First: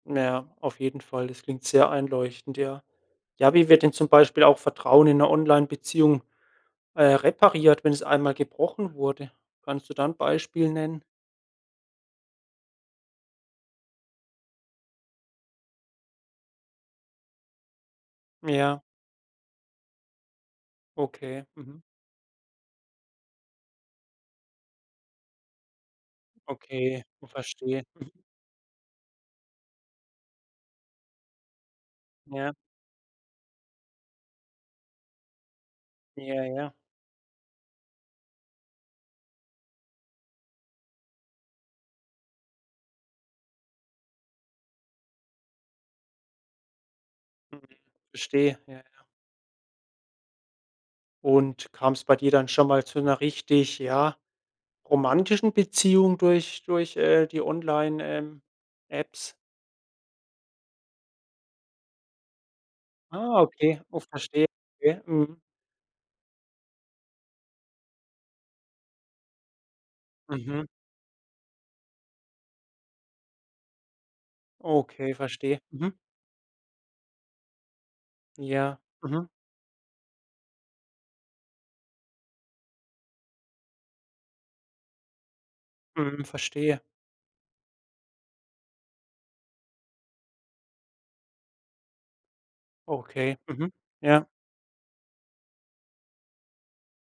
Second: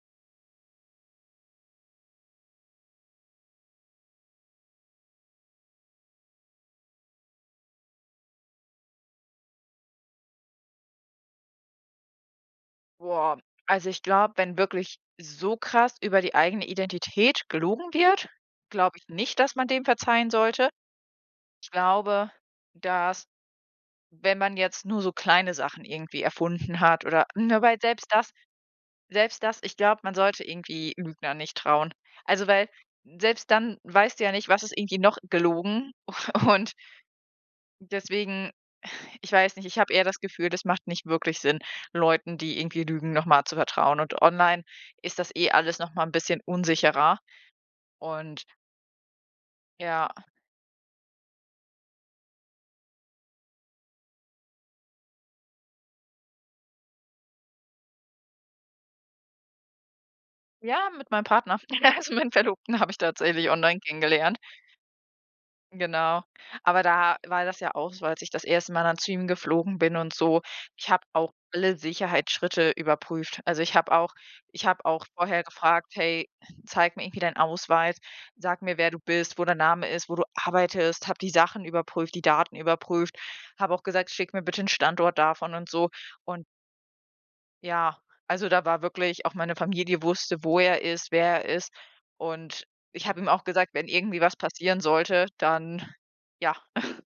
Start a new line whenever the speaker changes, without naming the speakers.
Na ja, auf jeden Fall. Das klingt sehr einleuchtend, ja. Ja, wie wird denn zum Beispiel auch Vertrauen in 'ner Onlinebeziehung, äh, repariert, wenn es einmal gebrochen wurde? Kannst du da 'n Beispiel nennen?
Boah. Also, ich glaube, wenn wirklich so krass über die eigene Identität gelogen wird
Ja.
glaube ich nicht, dass man dem verzeihen sollte.
Okay.
Ich
Mhm.
glaube, dass, wenn man jetzt nur so kleine Sachen irgendwie erfunden
Okay.
hat oder Ne? weil
Verstehe.
selbst
Mhm.
das selbst das ich glaub, man sollte irgendwie Lügner nicht trauen. Also,
Ja.
weil selbst dann weißt du ja nicht, was ist irgendwie noch gelogen
Ja,
u und
ja.
deswegen ich weiß nicht, ich hab eher das Gefühl, das macht nicht wirklich Sinn, Leuten, die irgendwie lügen, noch mal zu vertrauen, und online ist das eh alles noch mal 'n bisschen unsicherer,
Mhm.
und
Verstehe. Ja, ja.
Ja.
Und kam's bei dir dann schon mal zu 'ner richtig, ja, romantischen Beziehung durch durch, äh, die Online ähm, Apps?
Ja, mit meinem Partner. Also, meinen Verlobten habe ich
Ah,
tatsächlich online
okay. Oh,
kennengelernt.
verstehe. Okay. Mhm.
Genau, aber da war das ja auch so, als ich das erste Mal dann zu ihm geflogen bin und so.
Mhm.
Ich hab auch alle Sicherheitsschritte überprüft. Also, ich hab auch ich hab auch
Okay,
vorher
verstehe.
gefragt:
Mhm.
„Hey, zeig mir irgendwie deinen Ausweis, sag mir,
Ja.
wer du
Mhm.
bist, wo der Name ist, wo du arbeitest“, hab die Sachen überprüft, die Daten überprüft, hab auch gesagt: „Schick mir bitte 'n Standort davon“ und so.
Mhm.
Und
Verstehe.
ja, also da war wirklich auch meine Familie wusste, wo er ist, wer er ist. Und ich hab ihm
Okay.
auch
Mhm.
gesagt, wenn irgendwie
Ja.
was passieren sollte, dann ja.